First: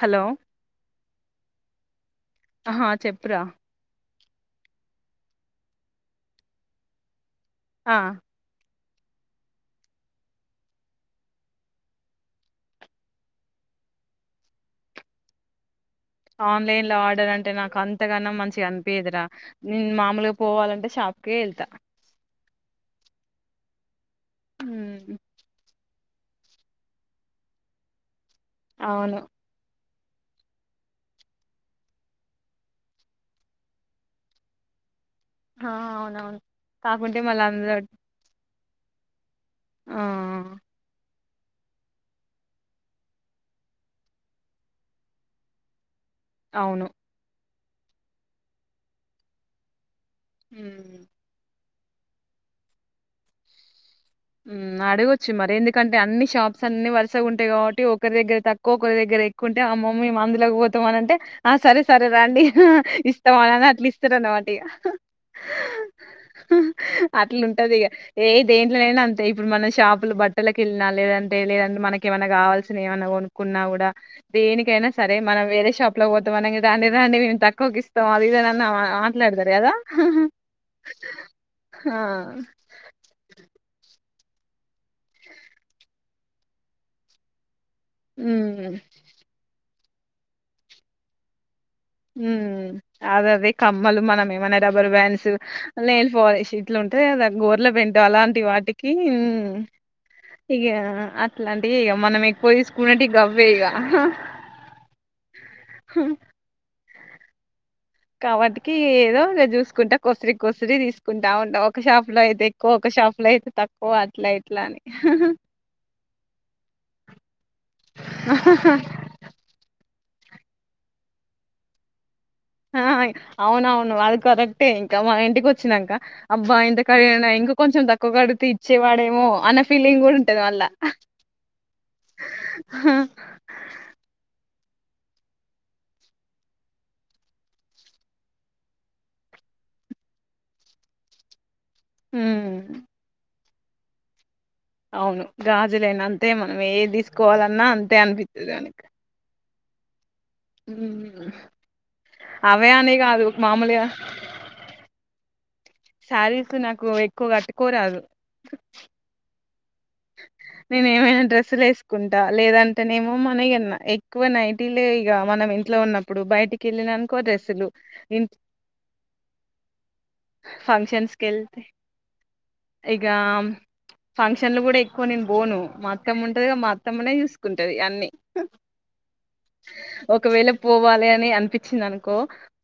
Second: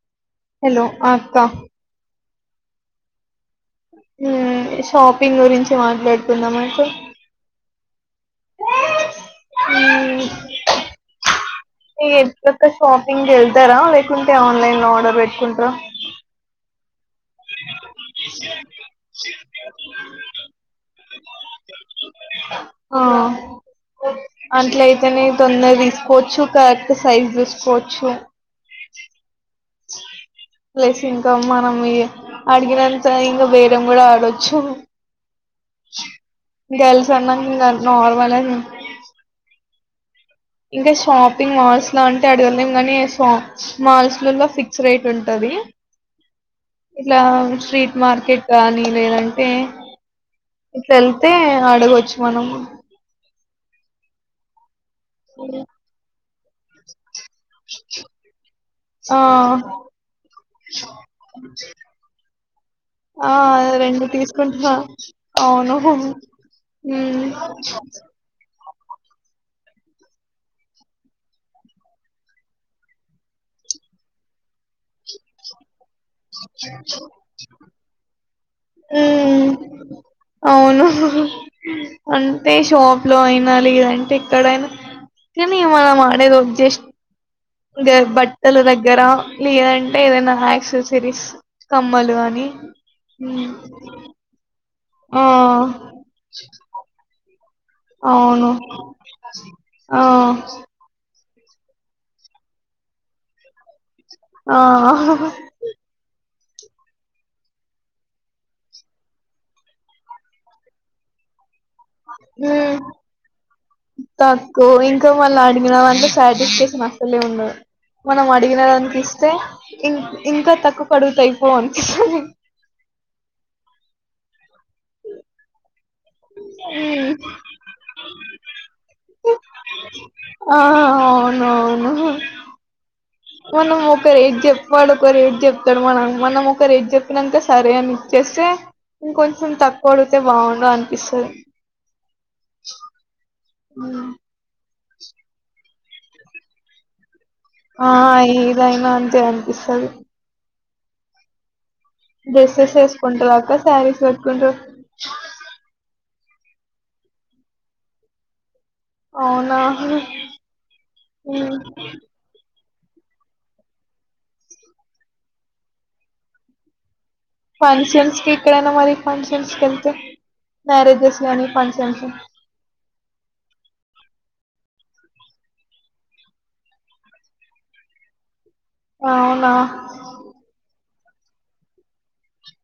Hello hello ఆ ఆక్క ఆ చెప్పురా మ్ షాపింగ్ గురించి మాట్లాడుతున్నాం అయితే ఆ యాంటీ అక్క షాపింగ్కి వెళ్తారా లేకుంటే ఆన్లైన్ లో ఆర్డర్ పెట్టుకుంటారా ఆన్లైన్ లో ఆర్డర్ అంటే నాకు అంతగానం మంచిగా అనిపియదురా నేను మామూలుగా పోవాలంటే షాప్కే వెళ్తా ఆ మ్మ్ అట్లయితేనే తొందర తి కోవచ్చు కరెక్ట్ సైజ్ చూసుకోవచ్చు అవును ప్లస్ ఇంకా మనం అడిగినంత ఇంకా బేరం కూడా ఆడొచ్చు ఆ అవునవును గర్ల్ కాకుంటే సన్నా మళ్ళ క అందరు నర్మల్ ఆ ఇంకా స షాపింగ్ మాల్స్ లో అంటే అడగలేం గానీ మాల్స్ లోలో ఫిక్స్ రేట్ ఉంటుది అవును ఇట్లా స్ట్రీట్ మార్కెట్ గానీ లేదంటే మ్మ్ ఇట్లా వెల్తే అడగవచ్చు మనం ఉ అడగచ్చు మరి ఎందుకంటే అన్ని షా అన్ని వరసగ ఉంటాయి కవట్టి ఒకరి దగ్గర తక్కు ఒక్కకరి ఆ దగ్గర ఎక్కువంటే ఆ మమ్మీ అందులోకి పోతామని అంటే, ఆ సరే సరే రండి ఆ ఇస్తాం అని అట్లా రెండు ఇస్తారు అన్నమాట ఇక తీసుకుంటా అవును మ్మ్ అట్లుంటది ఇక ఏ దేంట్లోనైనా అ ఇప్పుడు మనం షాపులు బట్టలలకు వెళ్ళినా లేదంటే లేదంటే మనక ఏమైనా కావాల్సిిన ఏమన్నా కొనుక్కున్నా కూడా దేనికి నా సరే మనం వేరే షాప్ లో పోతాం అన దా దాంన్ని మేము తక్కువకి ఇస్తాం అది ఇదన్న మ్మ్ మాట్లాడతారు కదా అవును కనీ మా మాడతో అబ్జెస్ ఇ బట్టల హ్మ్. దగ్గర లేంద ఏదైనా యాక్సెస్కిరీస్ ఉ అదదే కమ్మలు మనం ఏమనా రబ్బర్ ఆ వ్యాన్స్ నెయిల్ ఫాలష్ ఇట్ల ఉంటాది కదా [unintelligible] డ్ల పెెండు అలాంటి అవును వాటికి ఆ ఇగా ఇట్లాంటివి ఇగా మనం ఎక్కవ తీసుకునేది గవ్వే ఇగ ఆ కాబట్కి ఏదో చూసుకుంటా కొసరి కొసరి తీసుకుంటా ఉండ తక్కువ అట్లా ఇట్లా తక్కువ అని ఇంకా మళ్ళీ అడిగినదంటే సాటిస్ఫేక్షన్ అసలే ఉండదు మనం అడిగిన దానికి ఇస్తే ఇం ఇంకా తక్కువ కడుగుతయిపోం అవున అవును అది కరెక్టే ఇంకా మా ఇంటికి వచ్చిందాంక అబ్బా ఇంతకరగనా ఇంక కొంచెం తక్కువ క అడిగితే ఇచ్చేవాడే ర ఆ అవును అవును మన ఒకక్క ఎగజప్ వాడు ఒక రేట్ చెప్తాడు మనం మనం ఒక రేట్ చెప్పినక సరే అని ఇచ్చేస్తే ఇంకొంచెం తక్కువ అడితే బాగుంద అనిపిస్తుంది అ అవునుగాదు అంతే మనం తీసుకు ఆ ఇదైనా అంతే అంత ఈసం ఉ డ్రెస్సెస్ వేసుకుంటారు అక్క శారీస్ పెట్టుకుంటారు శారీస్ నాకు ఎక్కువ కట్టుకోరాదు అవునా నేను ఏమైనా ఉమ్. డ్రెస్సులు వేసుకుంటా లేదంటే అతనే ఏమో మనగన్నా ఎక్కువ నైట్లే ఇక మనం ఇంట్లో ఉన్నప్పుడు బయటికి వెళ్ళిననికి ఫంక్షన్స్కి ఇక్కడైనా మరి ఫంక్షన్స్కి వెళ్తే ఫంక్షన్స్ మ్యారేజెస్ కి లోని వెళ్తే ఫంక్షన్స్ ఇగ ఫంక్షన్లు కూడా కొ నను బోను మత్తం ఉంటదిగా మత్తమునే చూసుకుంటది అన్ని అవునా ఒకవేళ పో పోవాలి అని అనిపించింది అనుకో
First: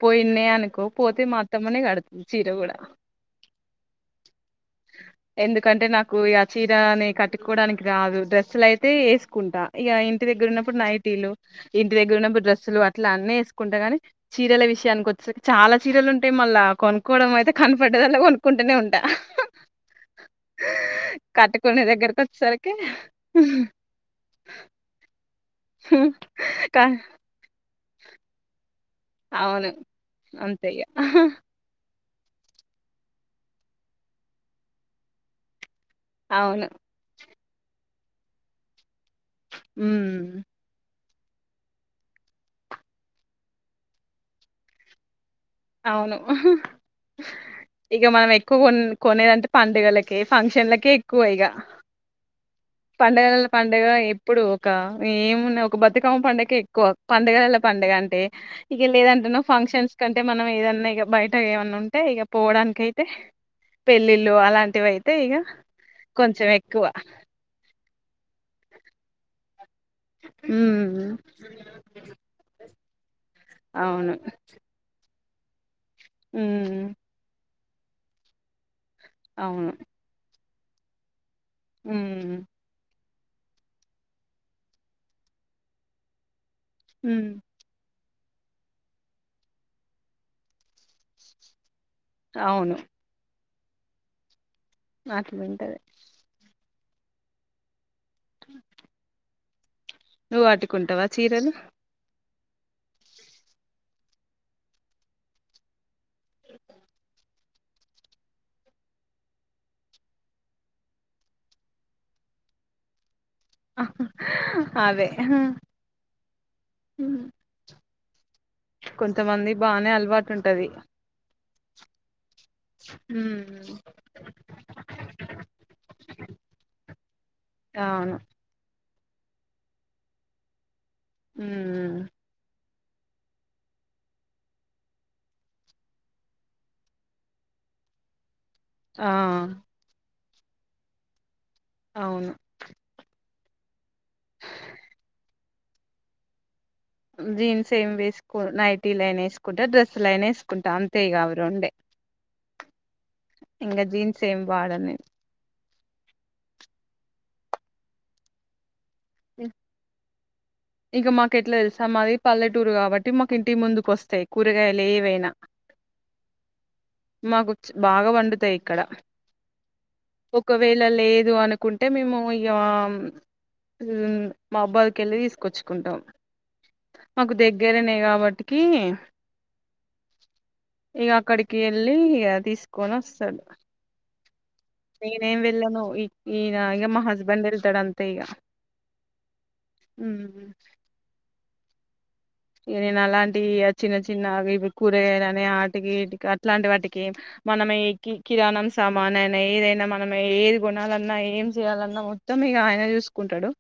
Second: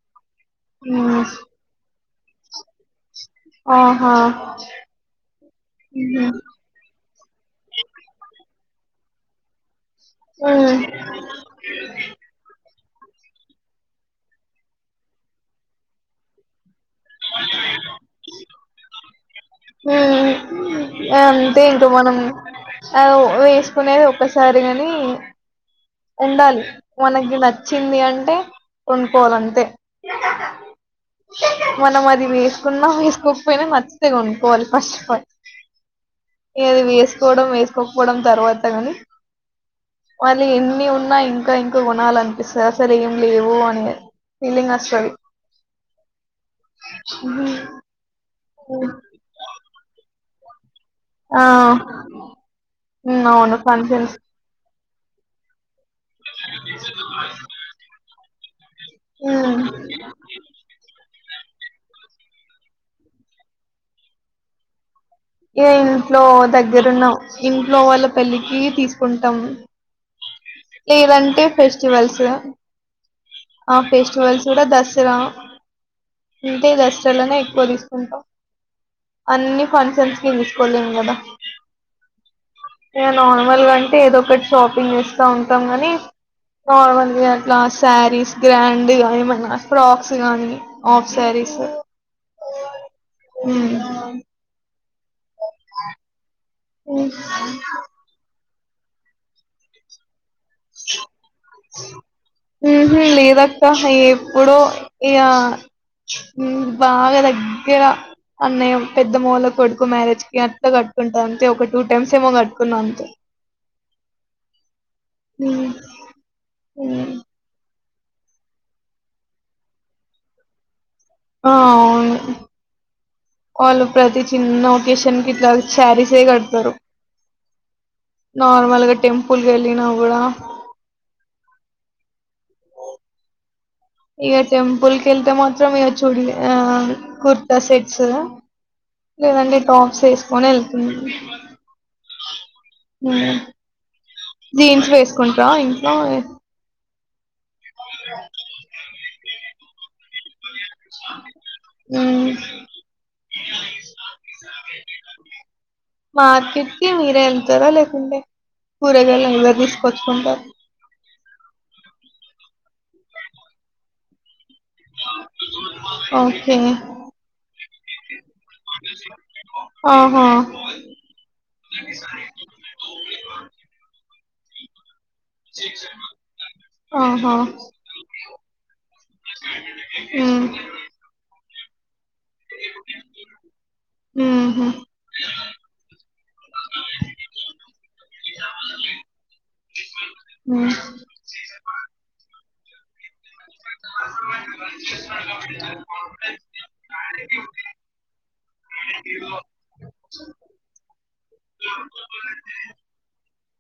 పోయి విన్నా అనుకో మ్మ్ పోతే మా అత్తమ్మని అడుగు చీర కూడా ఆహా ఉహు సుకోడానికి రాదు డ్రెస్లు అయితే వేసుకుంటా ఇక ఇంటి దగ్గర మ్మ్ ఉన్నప్పుడు నైటీలు ఇంటి దగ్గర ఉన్నప్పుడు డ్రస్సులు ఇట్లా అన్న వేసుకుంటా గానీ చీరల విషయానికి వచ్చే చాలా చీరలు ఉంటాయి మళ్ళా కొను కొడమయితే కనపడదు అవును కుంటూనే ఉంటా ఉ అంతే కట్టుకునే మనం దగ్గరకు వచ్చేసరికి అవు వేసుకునేది ఒక్కసారిగాని ఉండాలి కా వనకి నచ్చ వచ్చింది అంటే కొనుకోవాలంటే అవును అంతే ఇగ మనము అ వేసుకున్నా వేసుకోకపోయినా మంచిదే కొనుక్కకోవాలి ఫస్ట్ అఫ్ ఆల్ ఏ అవును అది వేసుకోవడం వేసుకోక పోవడం తర్వాత కానీ ఉహు ఉ ఉన్నా ఇంకా ఇంకా కొనాల అనిపిస్తుంది అసలు ఏం లేవు అనే ఫీలింగ్ వస్తుంది అవును ఇక మనం ఎ కొ కొనేదంటే పండుగలకి ఏ ఫంక్క్షన్ల కి కే ఎక్కువ ఆ ఇగా ఉమ్ పండగలలో అవును పండుగ ఫంక్షన్స్ ఎప్పుడు ఏమున్నా బతుకమ్మ పండుగ ఎక్కువ పండగలలో పండుగ అంటే ఇక లేదంటే ఫంక్షన్స్ కంటే మనం ఏదన్నా ఇగ బయట ఏమన్నా ఉంటే ఇక పోవడానికి అయితే పెళ్ళిళ్ళు అలాంటివి అయితే ఇక ఇ ఇంట్లో కొంచెం ఎక్కువ దగ్గరున్నాం ఇంట్లో వాళ్ళ పెళ్ళికి తీసుకు కుంటాం ఉమ్ లేదంటే ఫెస్టివల్స్ ఆ అవును ఫెస్టివల్స్ కూడా దసరా ఇది ఉమ్ దసరానే పస్తుంట [unintelligible] అన్ని ఫంక్షన్స్ పిలుసుకోలేం కదా మ్ మ నార్మల్గా అంటే ఏదో ఒకటి షాపింగ్ చేస్తా ఉంటాం గానీ నార్మల్ వి ఉమ్ అట్లా సారీస్ గ్రాండ్ ఏమన్నా ఫ్రాక్స్ గానీ ఆఫ్ శారీస్ అవును మ్ మాట వింటది మ్ నువ్వ అట్టుకుంటావా చీరలు మ్.. హుమ్.. లేదక్క ఎప్పుడో ఇ మ్.. బాగా తగ్ య అన్నయ పెద్దమ్మా వాళ్ళ కొడుకు మ్యారేజ్ కి అంత కట్టుకుంటా అంతే ఒక టూ టైమ్స్ ఏమో కట్టుకున్నా అంతే మ్ అదే మ్ కొంతమంది బానే అలవాటు ఉంటది ఆ.. అవును ఉమ్ వాళ్ళు ప్రతి చిన్న ఒకేషన్ కి ఇట్లా శారీసే కడతారు అవును నార్మల్గా టెంపుల్ కి వెళ్ళి నా కూడా ఊమ్ ఇక టెంపుల్ కెళ్తే మాత్రం ఇక చూడలె ఆ కుర్తా సెట్స్ ఆ లేదంటే టాప్సస్ పోనలుకు [unintelligible] అవును మ్ జీన్స్ వేసుకుంటా ఆ ఇంట్లో ఎప్ జీన్స్ ఏం వేస్స్కోన్ న్తెటీలె నెనె ఎస్ కు డ్రెస్లయిన ఎస్ కు టా అంతే ఇక అవి రెండే ఉమ్, ఇంక జీన్స్ ఏం వాడన్నెన్ మార్కెట్ కి మీరే వెళ్తారా లేకుంటే కూరగాయలు నువ్వె నేను తీసుకచ్చు కుంటారు టూర్ కాబట్టి మాకు ఇంటి ముందుకు వస్తాయి కూరగాయలు ఏవైనా ఓకే మాకు చ బాగా పండుతాయి ఇక్కడ ఆహా ఒకవేళ లేదు అనుకుంటే మేము ఇగ హు మబ్బు కెళ్ళి తీసుకొచ్చుకుంటాం మాకు ఆహా దగ్గరనే కాబట్టికి ఉమ్ ఇగ అక్కడి కెళ్ళి య తీసుకొని వస్తాడు హ్ నేనేం వెళ్ళను ఈ ఈయన ఇగ మా హస్బెండ్ వెళ్తాడు అంతే ఇగ హ్ హు ఉమ్ నేనుఅలా ఏ ఇగ చిన్న చిన్న అవి ఇవి కూరగాయలని ఆటికి ఈటికి అట్లాంటి వాటికి మనం కిరాణం సామాను ఐనా ఏదైనా మనం ఏది కొనాలన్నా ఏం చేయాలన్నా మొత్తం ఇగ ఆయన చూసుకుంటాడు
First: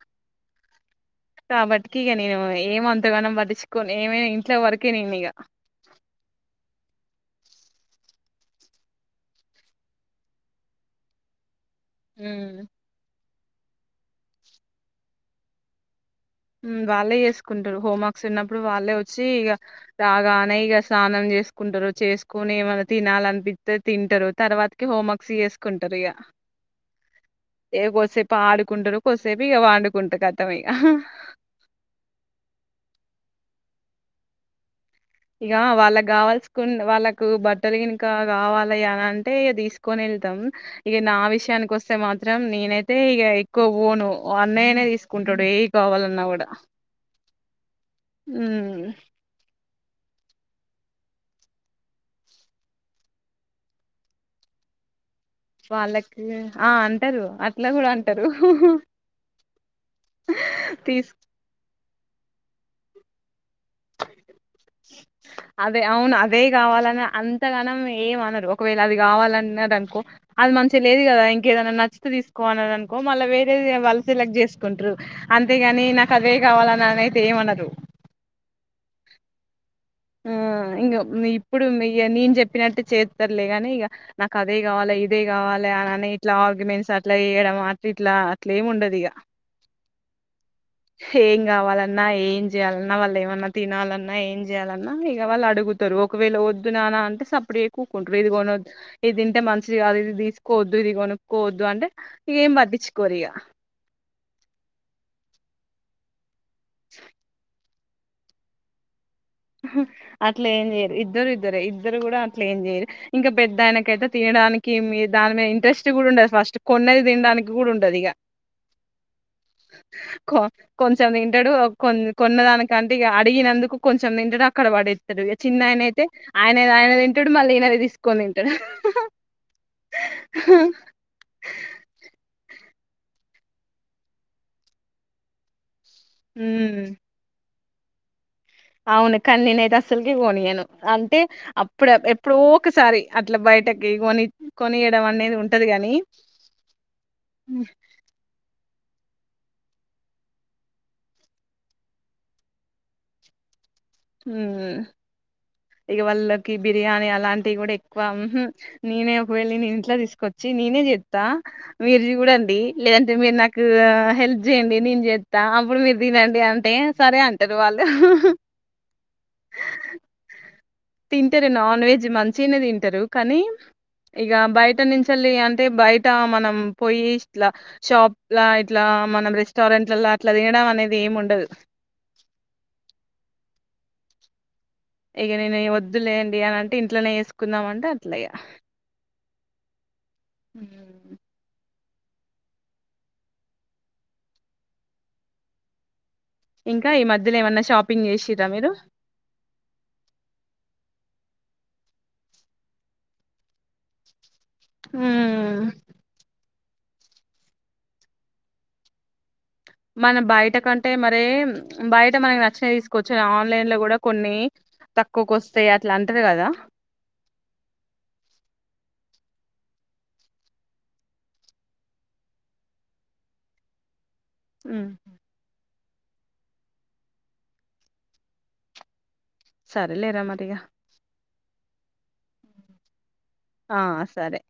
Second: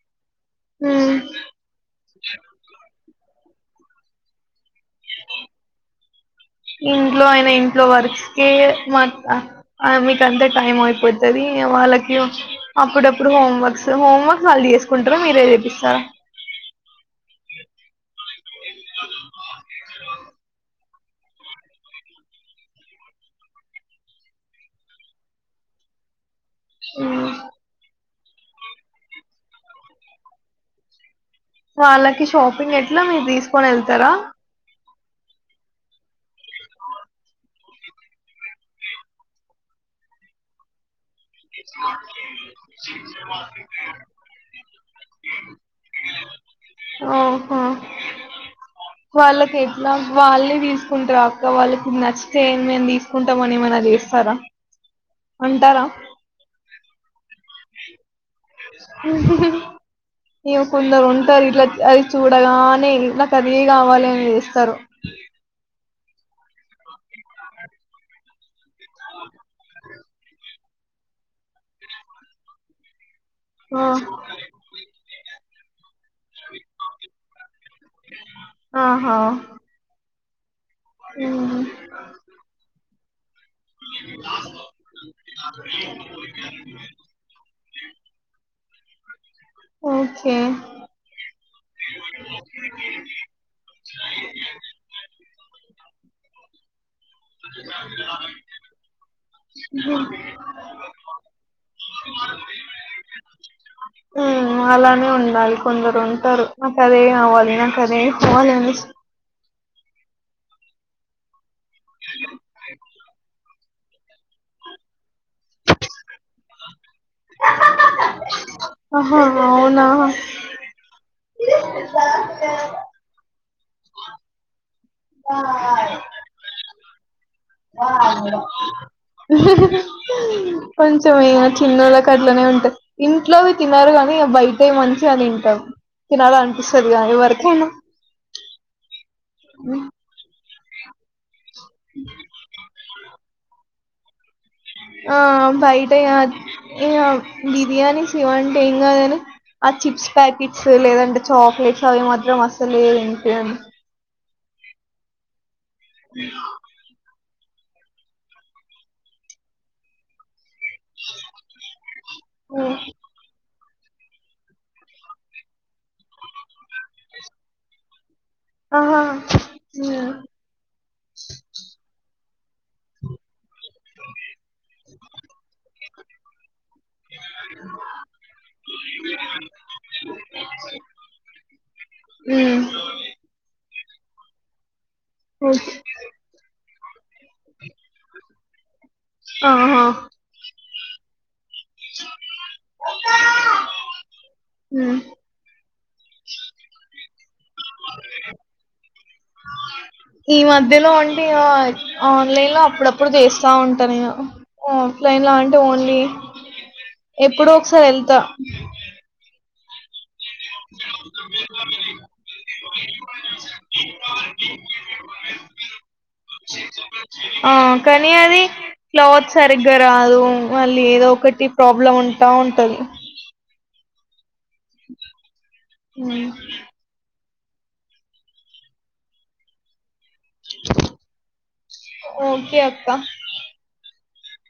ఉమ్ కాబట్టికి ఇగ నేను ఏం అంతగానం పటించు కొన్ని ఏమైనా ఇంట్లో వరకే నేను ఇగ ఇంట్లో అయిన ఇంట్లో వర్క్స్ మా మీక అంతా టైమ్ అయిపోతది ఇగ వాళ్ళకి ఉమ్ అప్పుడప్పుడు ఇప్పుడు హోమ్వర్క్స్ హోమ్వర్క్స్ వాళ్ళు చేసుకుంటార మీరే చేపిస్తారా హ్ వాళ్ళే చేసుకుంటారు హోంవర్క్స్ ఉన్నప్పుడు వాళ్ళే వచ్చి ఇగ రాగానే ఇగ స్నానం చేసుకుంటారు చేసుకోని ఏమైన్నా తినాలనిపిస్తే తింటారు తర్వాతకి హోమ్వర్క్స్ చేసుకుంటారు ఇగ ఆ పాడుకుంటారు కొద్దిసేపు ఇక పండుకుంటే కతం ఇగ వాళ్ళకి షాపింగ్ ఎట్లా మీరు తీసుకొని వెళ్తారా ఇగ వాళ్ళకి కావాల్సుకు వాళ్ళకు బట్టలు గనుకా కావాలి అని అంటే ఇగ తీసుకొని వెళ్తాం ఇక నా విషయానికి వస్తే మాత్రం నేనైతే ఇగ ఎక్కువ పోను అన్నయ్యనే తీసుకుంట్టడు ఏవి కావాలన్నా కూడా ఆ హ్ ఇగ వాళ్లే తీసుకుంట్టర అక్క వాళ్ళకు నచ్చితే మేము తీసుకుంటామని ఏమనా చేస్తారా అంటారా వాళ్ళకి ఆ అంటారు అట్లా కూడా అంటారు హు ఇగ కొందరు తీసు ఉంటారు ఇట్లా అది చూడగానే నచ్చు అదే కావాలి అని చేస్తారు అదే అవును అదే కావాలని అంతగానం ఎమ్ అనరు ఒకవేళ అది కావాలన్నరనుకో అనుకో అది మంచి తినేది కదా ఇంకేదైనా నచ్చితే తీసుకోవాన్నరనుకో మళ్ళ వేరే ఆ వాళ్ళ సెలెక్ట్ చేసుకుంట్రారు అ కాగానీ నా చదవే కావాలని అన అైతే ఏమనదు ఆహా ఆ ఇంకా ఇప్పుడు నేను చెప్పినట్టు చే లేగాని ఇక నాకు అదే కావాలి ఇదే కావాలి అని ఇట్లా ఆర్గ్యుమెంట్స్ అట్లా చేయడం అట్ ఇట్లా అ లేముండదు ఇక ఓకే ఏం కావాలన్నా ఏం చేయ్యాలన్నా వాళ్ళు ఏమన్నా తినాలన్నా ఏం చేయాలన్నా ఇక వాళ్ళు అడుగుతారు ఒకవేళ వద్దున ంటే సప్పుడ కూక్కుంటారు ఇది కొనద్దు ఇది తింటే మంచిషది అది ఇది తీసుకోవద్దు ఇది కొనుక్కోవద్దు అంటే ఇక ఏం పట్టించుకోరు ఇక అలానే ఉండాలి కొందరు ఉంటారు మాకాదే అవ్వదా సరే పోవాలిండి అట్ల ఏంయరు ఇద్దరు ఇ ఇద్దర ఇద్దరు కూడా అట్లా ఏం చేయ్యరు ఇంకా పెద్ద ఆయన తే తినడానికి మీ దాని మీద ఇంట్రెస్ట్ కూడా ఉండంది ఫస్ట్ కొన్నది తినడానికి కూడా ఉంటది ఇక ఆహా అవునా కొంచెం తింటాడు కొ కొన్న దానికంటే ఇ అడిగినందుకు కొ అ అక్కడవాడ చిన్న ఆయన అయితే ఆయన ఆయన తింటాడు మళ్ళీ ఈయనది తీసుకొని తింటాడు కొంచం ఇ చిన్నోళ్ళ కట్లనే ఉంటాయి ఇంట్లోవి తిినన్నారు కాగాని బయట మంచి అని తింటాం కినా అంట ఉమ్ సరిగా వరకనా అవును కనీనే దసలుకి పోనీను అంటే అప్పుడ ఎప్పుడో ఒకసారి అట్లా బయట ఏవణ ఆ బయట బిర్యాని శివన్ ఏం కాదని ఆ చిప్స్ ప్యాకెట్స్ లేదంటే చాక్లెట్స్ అవి మాత్రం అస్సలుది ఏంటి హ ఇక వాళ్ళకి బిర్యానీ అలాంటి ది కూడా ఎక్కువ నేనే ఒక వెళ్ళి నే ఇంట్లో తీసుకొచ్చ వచ్చి నేనే చెప్స్తా మీరుది కూడా అండి లేదంటే మీరు నాకు హెల్ప్ చేయండి నేను చేస్తా అప్పుడు మీరు తినండి అంటే సరే అంటారు వాళ్ళు ఆహా ఉమ్ తింట ర నాన్ వెజ్ మంచ చిిన తింటారు కానీ ఇక బయట నుంచిళ్ళ అంటే బయట మనం పోయి ఇట్లా షాప్లా ఇట్లా మనం రెస్టారెంట్లలా అట్లా తినడం అనేది ఏమి ఉండదు ఆ ఇక నేను ఈ ఓకే. వద్దులేయంండి అనింత ఇంలోనే తీసుకుందామంటే అట్ల్యా ఆహా ఉమ్ ఇంకా ఈ మధ్యలో ఏమన్నా షాపింగ్ చేసారా మీరు ఈ మధ్యలో అంటే ఇక ఆన్లైన్ లో అప్పుడప్పుడు చేస్తా ఉంటాను ఆఫ్లైన్ అంటే హ్మ్ ఓన్లీ ఎప్పుడు ఒకసారి వెళ్తా మన బయట కంటే మర బయట మనకి నచ్చిన తీసుకోవచ్చు ఆన్లైన్ లో కూడా కొన్ని తక్కువకు వస్తాయి అట్లా అంటారు కదా ఆ కానీ అది క్లాత్ సరిగ్గా రాదు మళ్ళీ ఏదో ఒకటి ప్రాబ్లం ఉంటా ఉంటంది ఉమ్. సరేలే మరిగా ఓకే అబ్బా ఆ సరే